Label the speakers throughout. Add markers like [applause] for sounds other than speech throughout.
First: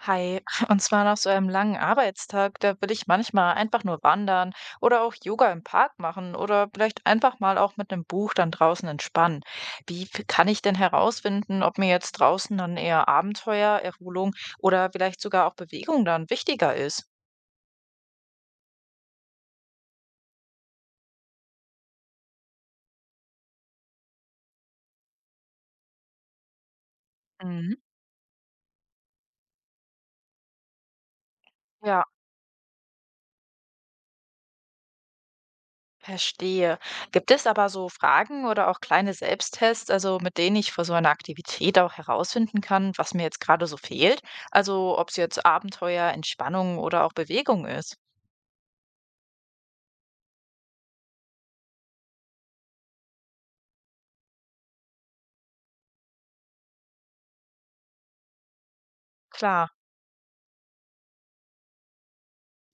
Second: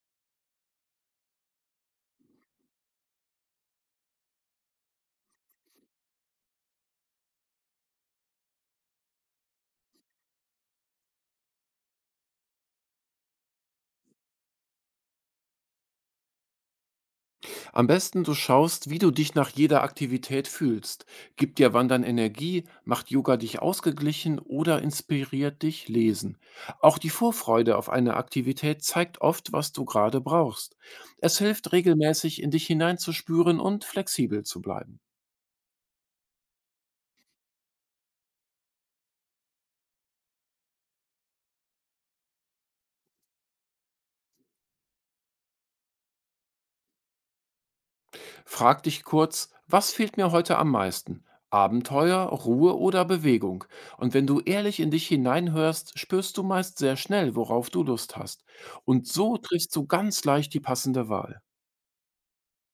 Speaker 1: Hi, [laughs] und zwar nach so einem langen Arbeitstag, da will ich manchmal einfach nur wandern oder auch Yoga im Park machen oder vielleicht einfach mal auch mit einem Buch dann draußen entspannen. Kann ich denn herausfinden, ob mir jetzt draußen dann eher Abenteuer, Erholung oder vielleicht sogar auch Bewegung dann wichtiger ist?
Speaker 2: Am besten du schaust, wie du dich nach jeder Aktivität fühlst. Gibt dir Wandern Energie, macht Yoga dich ausgeglichen oder inspiriert dich Lesen. Auch die
Speaker 1: Mhm.
Speaker 2: Vorfreude auf eine Aktivität zeigt oft, was du gerade brauchst. Es hilft
Speaker 1: Ja.
Speaker 2: regelmäßig, in dich hineinzuspüren und flexibel zu bleiben.
Speaker 1: Verstehe. Gibt es aber so Fragen oder auch kleine Selbsttests, also mit denen ich vor so einer Aktivität auch herausfinden kann, was mir jetzt gerade so fehlt? Also ob es jetzt Abenteuer, Entspannung oder auch Bewegung ist.
Speaker 2: Frag dich kurz, was fehlt mir heute am meisten? Abenteuer, Ruhe oder Bewegung? Und wenn du ehrlich in dich hineinhörst, spürst du meist sehr schnell, worauf du Lust hast. Und so
Speaker 1: Klar,
Speaker 2: triffst du ganz leicht die passende Wahl.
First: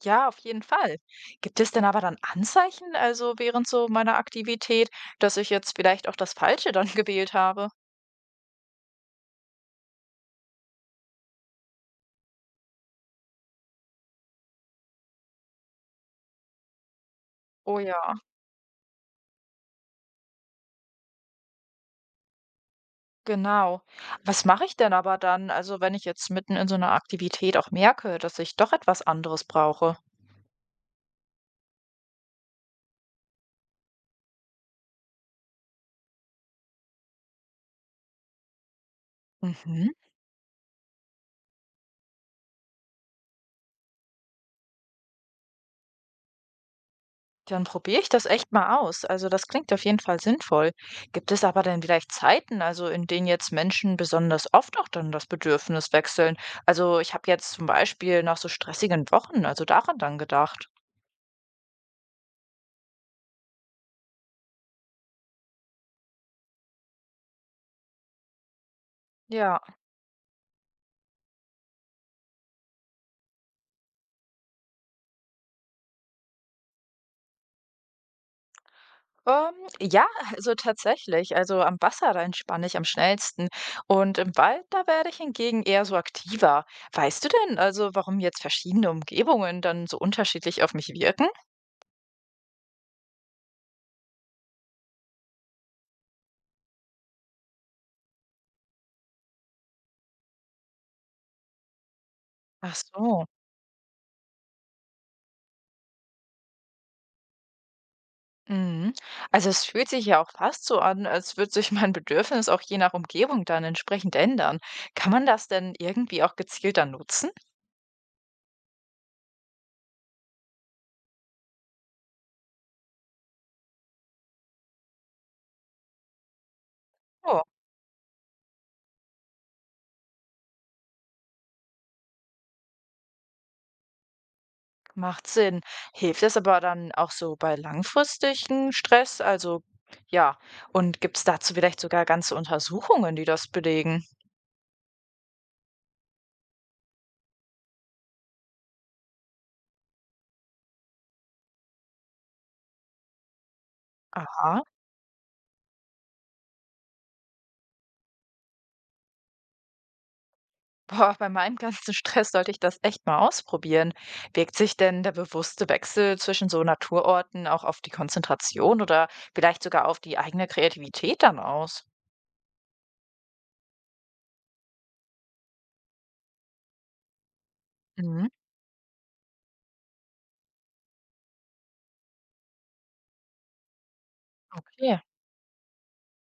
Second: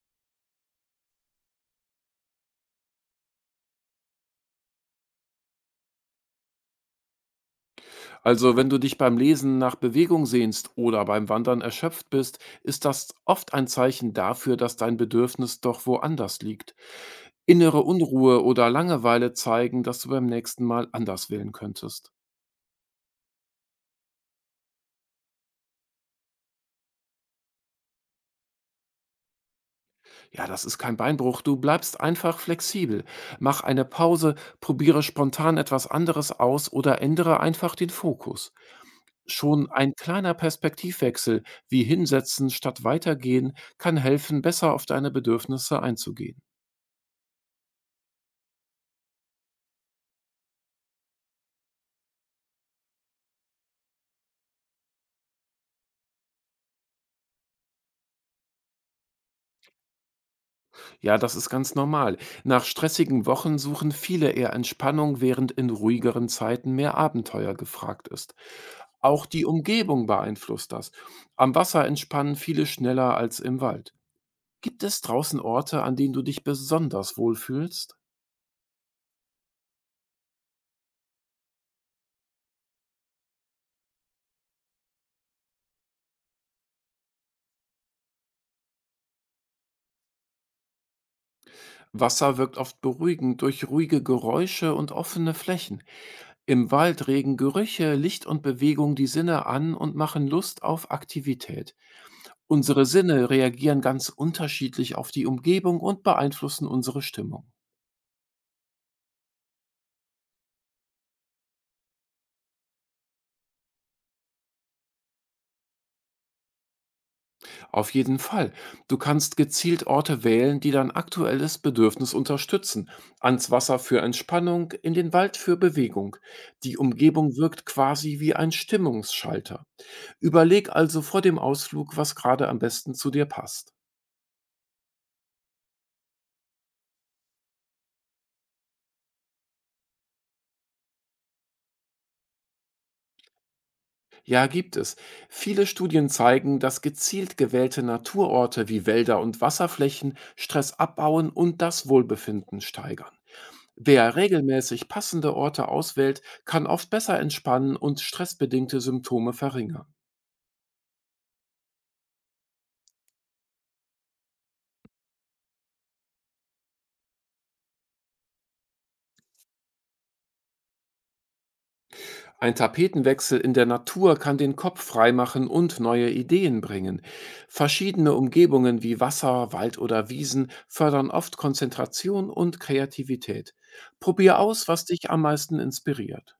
Speaker 1: ja, auf jeden Fall. Gibt es denn aber dann Anzeichen, also während so meiner Aktivität, dass ich jetzt vielleicht auch das Falsche dann [laughs] gewählt habe?
Speaker 2: Also wenn du dich beim Lesen nach Bewegung sehnst oder beim Wandern erschöpft bist, ist das oft ein Zeichen dafür, dass dein Bedürfnis doch woanders liegt.
Speaker 1: Oh
Speaker 2: Innere
Speaker 1: ja,
Speaker 2: Unruhe oder Langeweile zeigen, dass du beim nächsten Mal anders wählen könntest.
Speaker 1: genau. Was mache ich denn aber dann, also wenn ich jetzt mitten in so einer Aktivität auch merke, dass ich doch etwas anderes brauche?
Speaker 2: Ja, das ist kein Beinbruch. Du bleibst einfach flexibel. Mach eine Pause, probiere spontan etwas anderes aus oder ändere einfach den Fokus. Schon
Speaker 1: Mhm.
Speaker 2: ein kleiner Perspektivwechsel, wie hinsetzen statt weitergehen, kann helfen, besser auf deine Bedürfnisse einzugehen.
Speaker 1: Dann probiere ich das echt mal aus. Also das klingt auf jeden Fall sinnvoll. Gibt es aber denn vielleicht Zeiten, also in denen jetzt Menschen besonders oft auch dann das Bedürfnis wechseln? Also ich habe jetzt zum Beispiel nach so stressigen Wochen, also daran dann gedacht.
Speaker 2: Ja, das ist ganz normal. Nach stressigen Wochen suchen viele eher Entspannung, während in ruhigeren Zeiten mehr Abenteuer gefragt ist. Auch die
Speaker 1: Ja,
Speaker 2: Umgebung beeinflusst das. Am Wasser entspannen viele schneller als im Wald. Gibt es draußen Orte, an denen du dich besonders wohlfühlst?
Speaker 1: ähm, ja, also tatsächlich. Also am Wasser, da entspanne ich am schnellsten. Und im Wald, da werde ich hingegen eher so aktiver. Weißt du denn also, warum jetzt verschiedene Umgebungen dann so unterschiedlich auf mich wirken?
Speaker 2: Wasser wirkt oft beruhigend durch ruhige Geräusche und offene Flächen. Im Wald regen Gerüche, Licht und Bewegung die Sinne an und machen Lust auf Aktivität.
Speaker 1: Ach
Speaker 2: Unsere
Speaker 1: so.
Speaker 2: Sinne reagieren ganz unterschiedlich auf die Umgebung und beeinflussen unsere Stimmung.
Speaker 1: Mhm. Also es fühlt sich ja auch fast so an, als würde sich mein Bedürfnis auch je nach Umgebung dann entsprechend ändern. Kann man das denn irgendwie auch gezielt dann nutzen?
Speaker 2: Auf jeden Fall. Du kannst gezielt Orte wählen, die dein aktuelles Bedürfnis unterstützen. Ans Wasser für Entspannung, in den Wald für Bewegung. Die Umgebung
Speaker 1: Oh,
Speaker 2: wirkt quasi wie ein Stimmungsschalter. Überleg also vor dem Ausflug, was gerade am besten zu dir passt.
Speaker 1: macht Sinn. Hilft das aber dann auch so bei langfristigen Stress? Also ja, und gibt es dazu vielleicht sogar ganze Untersuchungen, die das belegen?
Speaker 2: Ja, gibt es. Viele Studien zeigen, dass gezielt gewählte Naturorte wie Wälder und Wasserflächen Stress abbauen und das Wohlbefinden steigern. Wer
Speaker 1: Aha.
Speaker 2: regelmäßig passende Orte auswählt, kann oft besser entspannen und stressbedingte Symptome verringern.
Speaker 1: Boah, bei meinem ganzen Stress sollte ich das echt mal ausprobieren. Wirkt sich denn der bewusste Wechsel zwischen so Naturorten auch auf die Konzentration oder vielleicht sogar auf die eigene Kreativität dann aus?
Speaker 2: Ein Tapetenwechsel in der Natur kann den Kopf freimachen und neue Ideen bringen. Verschiedene
Speaker 1: Mhm,
Speaker 2: Umgebungen wie Wasser, Wald oder Wiesen fördern oft Konzentration und Kreativität. Probier aus, was
Speaker 1: okay.
Speaker 2: dich am meisten inspiriert.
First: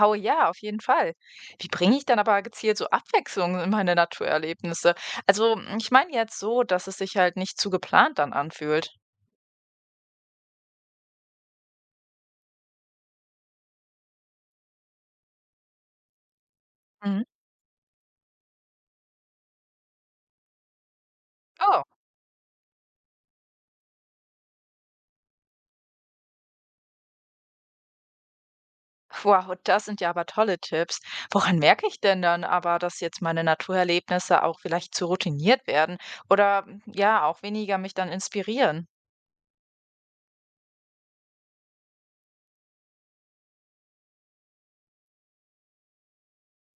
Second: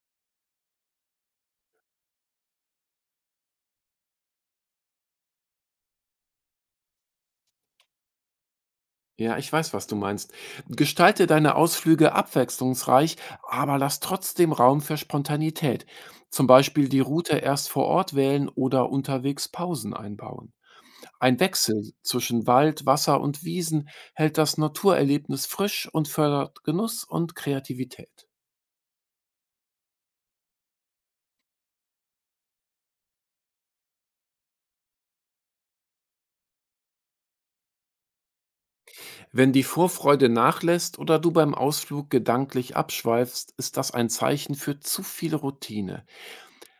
Speaker 1: Oh ja, auf jeden Fall. Wie bringe ich dann aber gezielt so Abwechslung in meine Naturerlebnisse? Also, ich meine jetzt so, dass es sich halt nicht zu geplant dann anfühlt.
Speaker 2: Ja, ich weiß, was du meinst. Gestalte deine Ausflüge abwechslungsreich, aber lass trotzdem Raum für Spontanität. Zum Beispiel die
Speaker 1: Mhm.
Speaker 2: Route erst vor Ort wählen oder unterwegs Pausen einbauen. Ein
Speaker 1: Oh.
Speaker 2: Wechsel zwischen Wald, Wasser und Wiesen hält das Naturerlebnis frisch und fördert Genuss und Kreativität.
Speaker 1: Wow, das sind ja aber tolle Tipps. Woran merke ich denn dann aber, dass jetzt meine Naturerlebnisse auch vielleicht zu routiniert werden oder ja, auch weniger mich dann inspirieren?
Speaker 2: Wenn die Vorfreude nachlässt oder du beim Ausflug gedanklich abschweifst, ist das ein Zeichen für zu viel Routine.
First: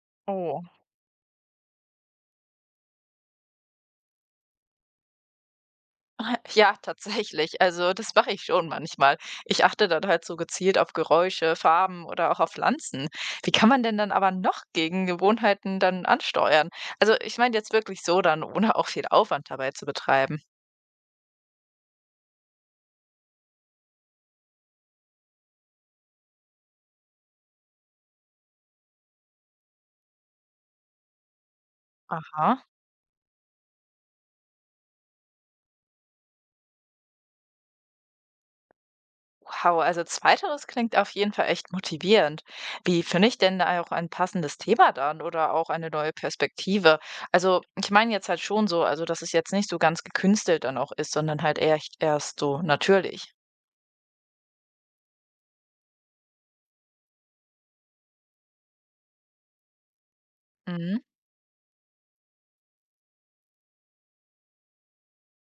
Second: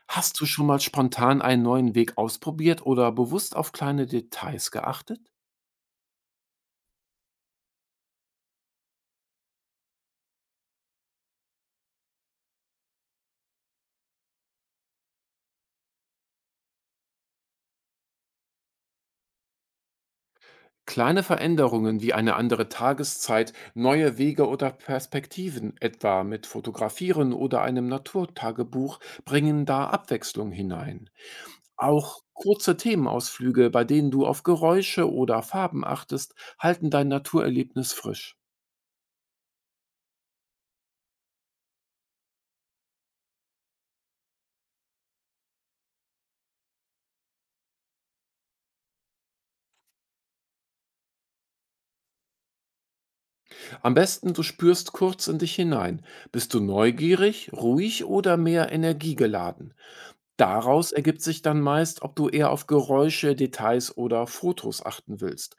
Speaker 2: Hast du
Speaker 1: Oh,
Speaker 2: schon mal spontan einen neuen Weg ausprobiert oder bewusst auf kleine Details geachtet?
Speaker 1: [laughs] ja, tatsächlich. Also das mache ich schon manchmal. Ich achte dann halt so gezielt auf Geräusche, Farben oder auch auf Pflanzen. Wie kann man denn dann aber noch gegen Gewohnheiten dann ansteuern? Also ich meine jetzt wirklich so dann, ohne auch viel Aufwand dabei zu betreiben.
Speaker 2: Kleine Veränderungen wie eine andere Tageszeit, neue Wege oder Perspektiven, etwa mit Fotografieren oder einem Naturtagebuch, bringen da Abwechslung hinein. Auch
Speaker 1: Aha.
Speaker 2: kurze Themenausflüge, bei denen du auf Geräusche oder Farben achtest, halten dein Naturerlebnis frisch.
Speaker 1: Wow, also zweiteres klingt auf jeden Fall echt motivierend. Wie finde ich denn da auch ein passendes Thema dann oder auch eine neue Perspektive? Also ich meine jetzt halt schon so, also dass es jetzt nicht so ganz gekünstelt dann auch ist, sondern halt echt erst so natürlich.
Speaker 2: Am besten, du spürst kurz in dich hinein. Bist du neugierig, ruhig oder mehr energiegeladen? Daraus
Speaker 1: Mhm.
Speaker 2: ergibt sich dann meist, ob du eher auf Geräusche, Details oder Fotos achten willst.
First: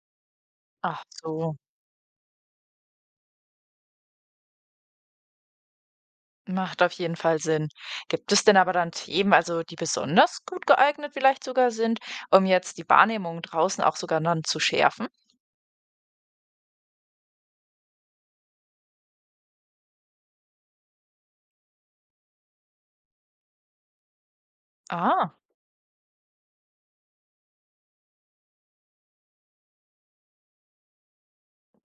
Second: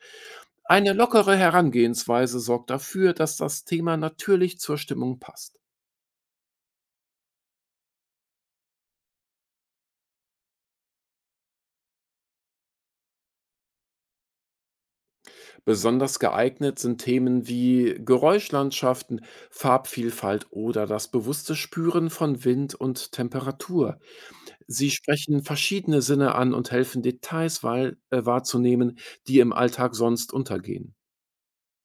Speaker 2: Eine
Speaker 1: Ach
Speaker 2: lockere
Speaker 1: so,
Speaker 2: Herangehensweise sorgt dafür, dass das Thema natürlich zur Stimmung passt.
Speaker 1: macht auf jeden Fall Sinn. Gibt es denn aber dann Themen, also die besonders gut geeignet vielleicht sogar sind, um jetzt die Wahrnehmung draußen auch sogar dann zu schärfen?
Speaker 2: Besonders geeignet sind Themen wie Geräuschlandschaften, Farbvielfalt oder das bewusste Spüren von Wind und Temperatur. Sie
Speaker 1: Ah.
Speaker 2: sprechen verschiedene Sinne an und helfen, Details weil wahrzunehmen, die im Alltag sonst untergehen.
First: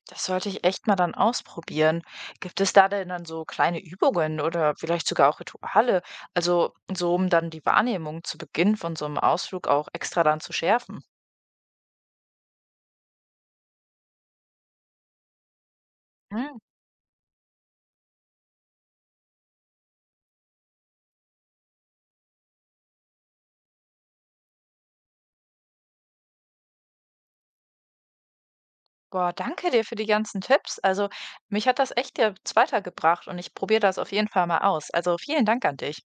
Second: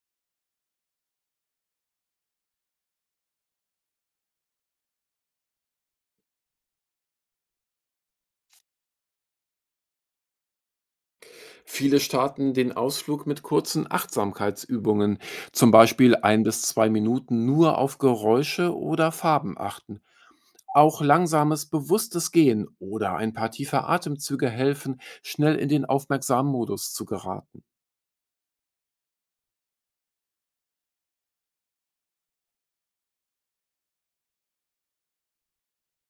Speaker 1: Das sollte ich echt mal dann ausprobieren. Gibt es da denn dann so kleine Übungen oder vielleicht sogar auch Rituale? Also so, um dann die Wahrnehmung zu Beginn von so einem Ausflug auch extra dann zu schärfen.
Speaker 2: Viele starten den Ausflug mit kurzen Achtsamkeitsübungen, zum Beispiel ein bis
Speaker 1: Hm.
Speaker 2: zwei Minuten nur auf Geräusche oder Farben achten. Auch langsames, bewusstes Gehen oder ein paar tiefe Atemzüge helfen, schnell in den aufmerksamen Modus zu geraten.
Speaker 1: Boah, danke dir für die ganzen Tipps. Also mich hat das echt jetzt weitergebracht und ich probiere das auf jeden Fall mal aus. Also vielen Dank an dich.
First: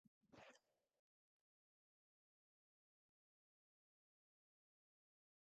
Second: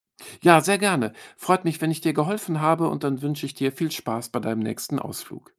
Speaker 2: Ja, sehr gerne. Freut mich, wenn ich dir geholfen habe und dann wünsche ich dir viel Spaß bei deinem nächsten Ausflug.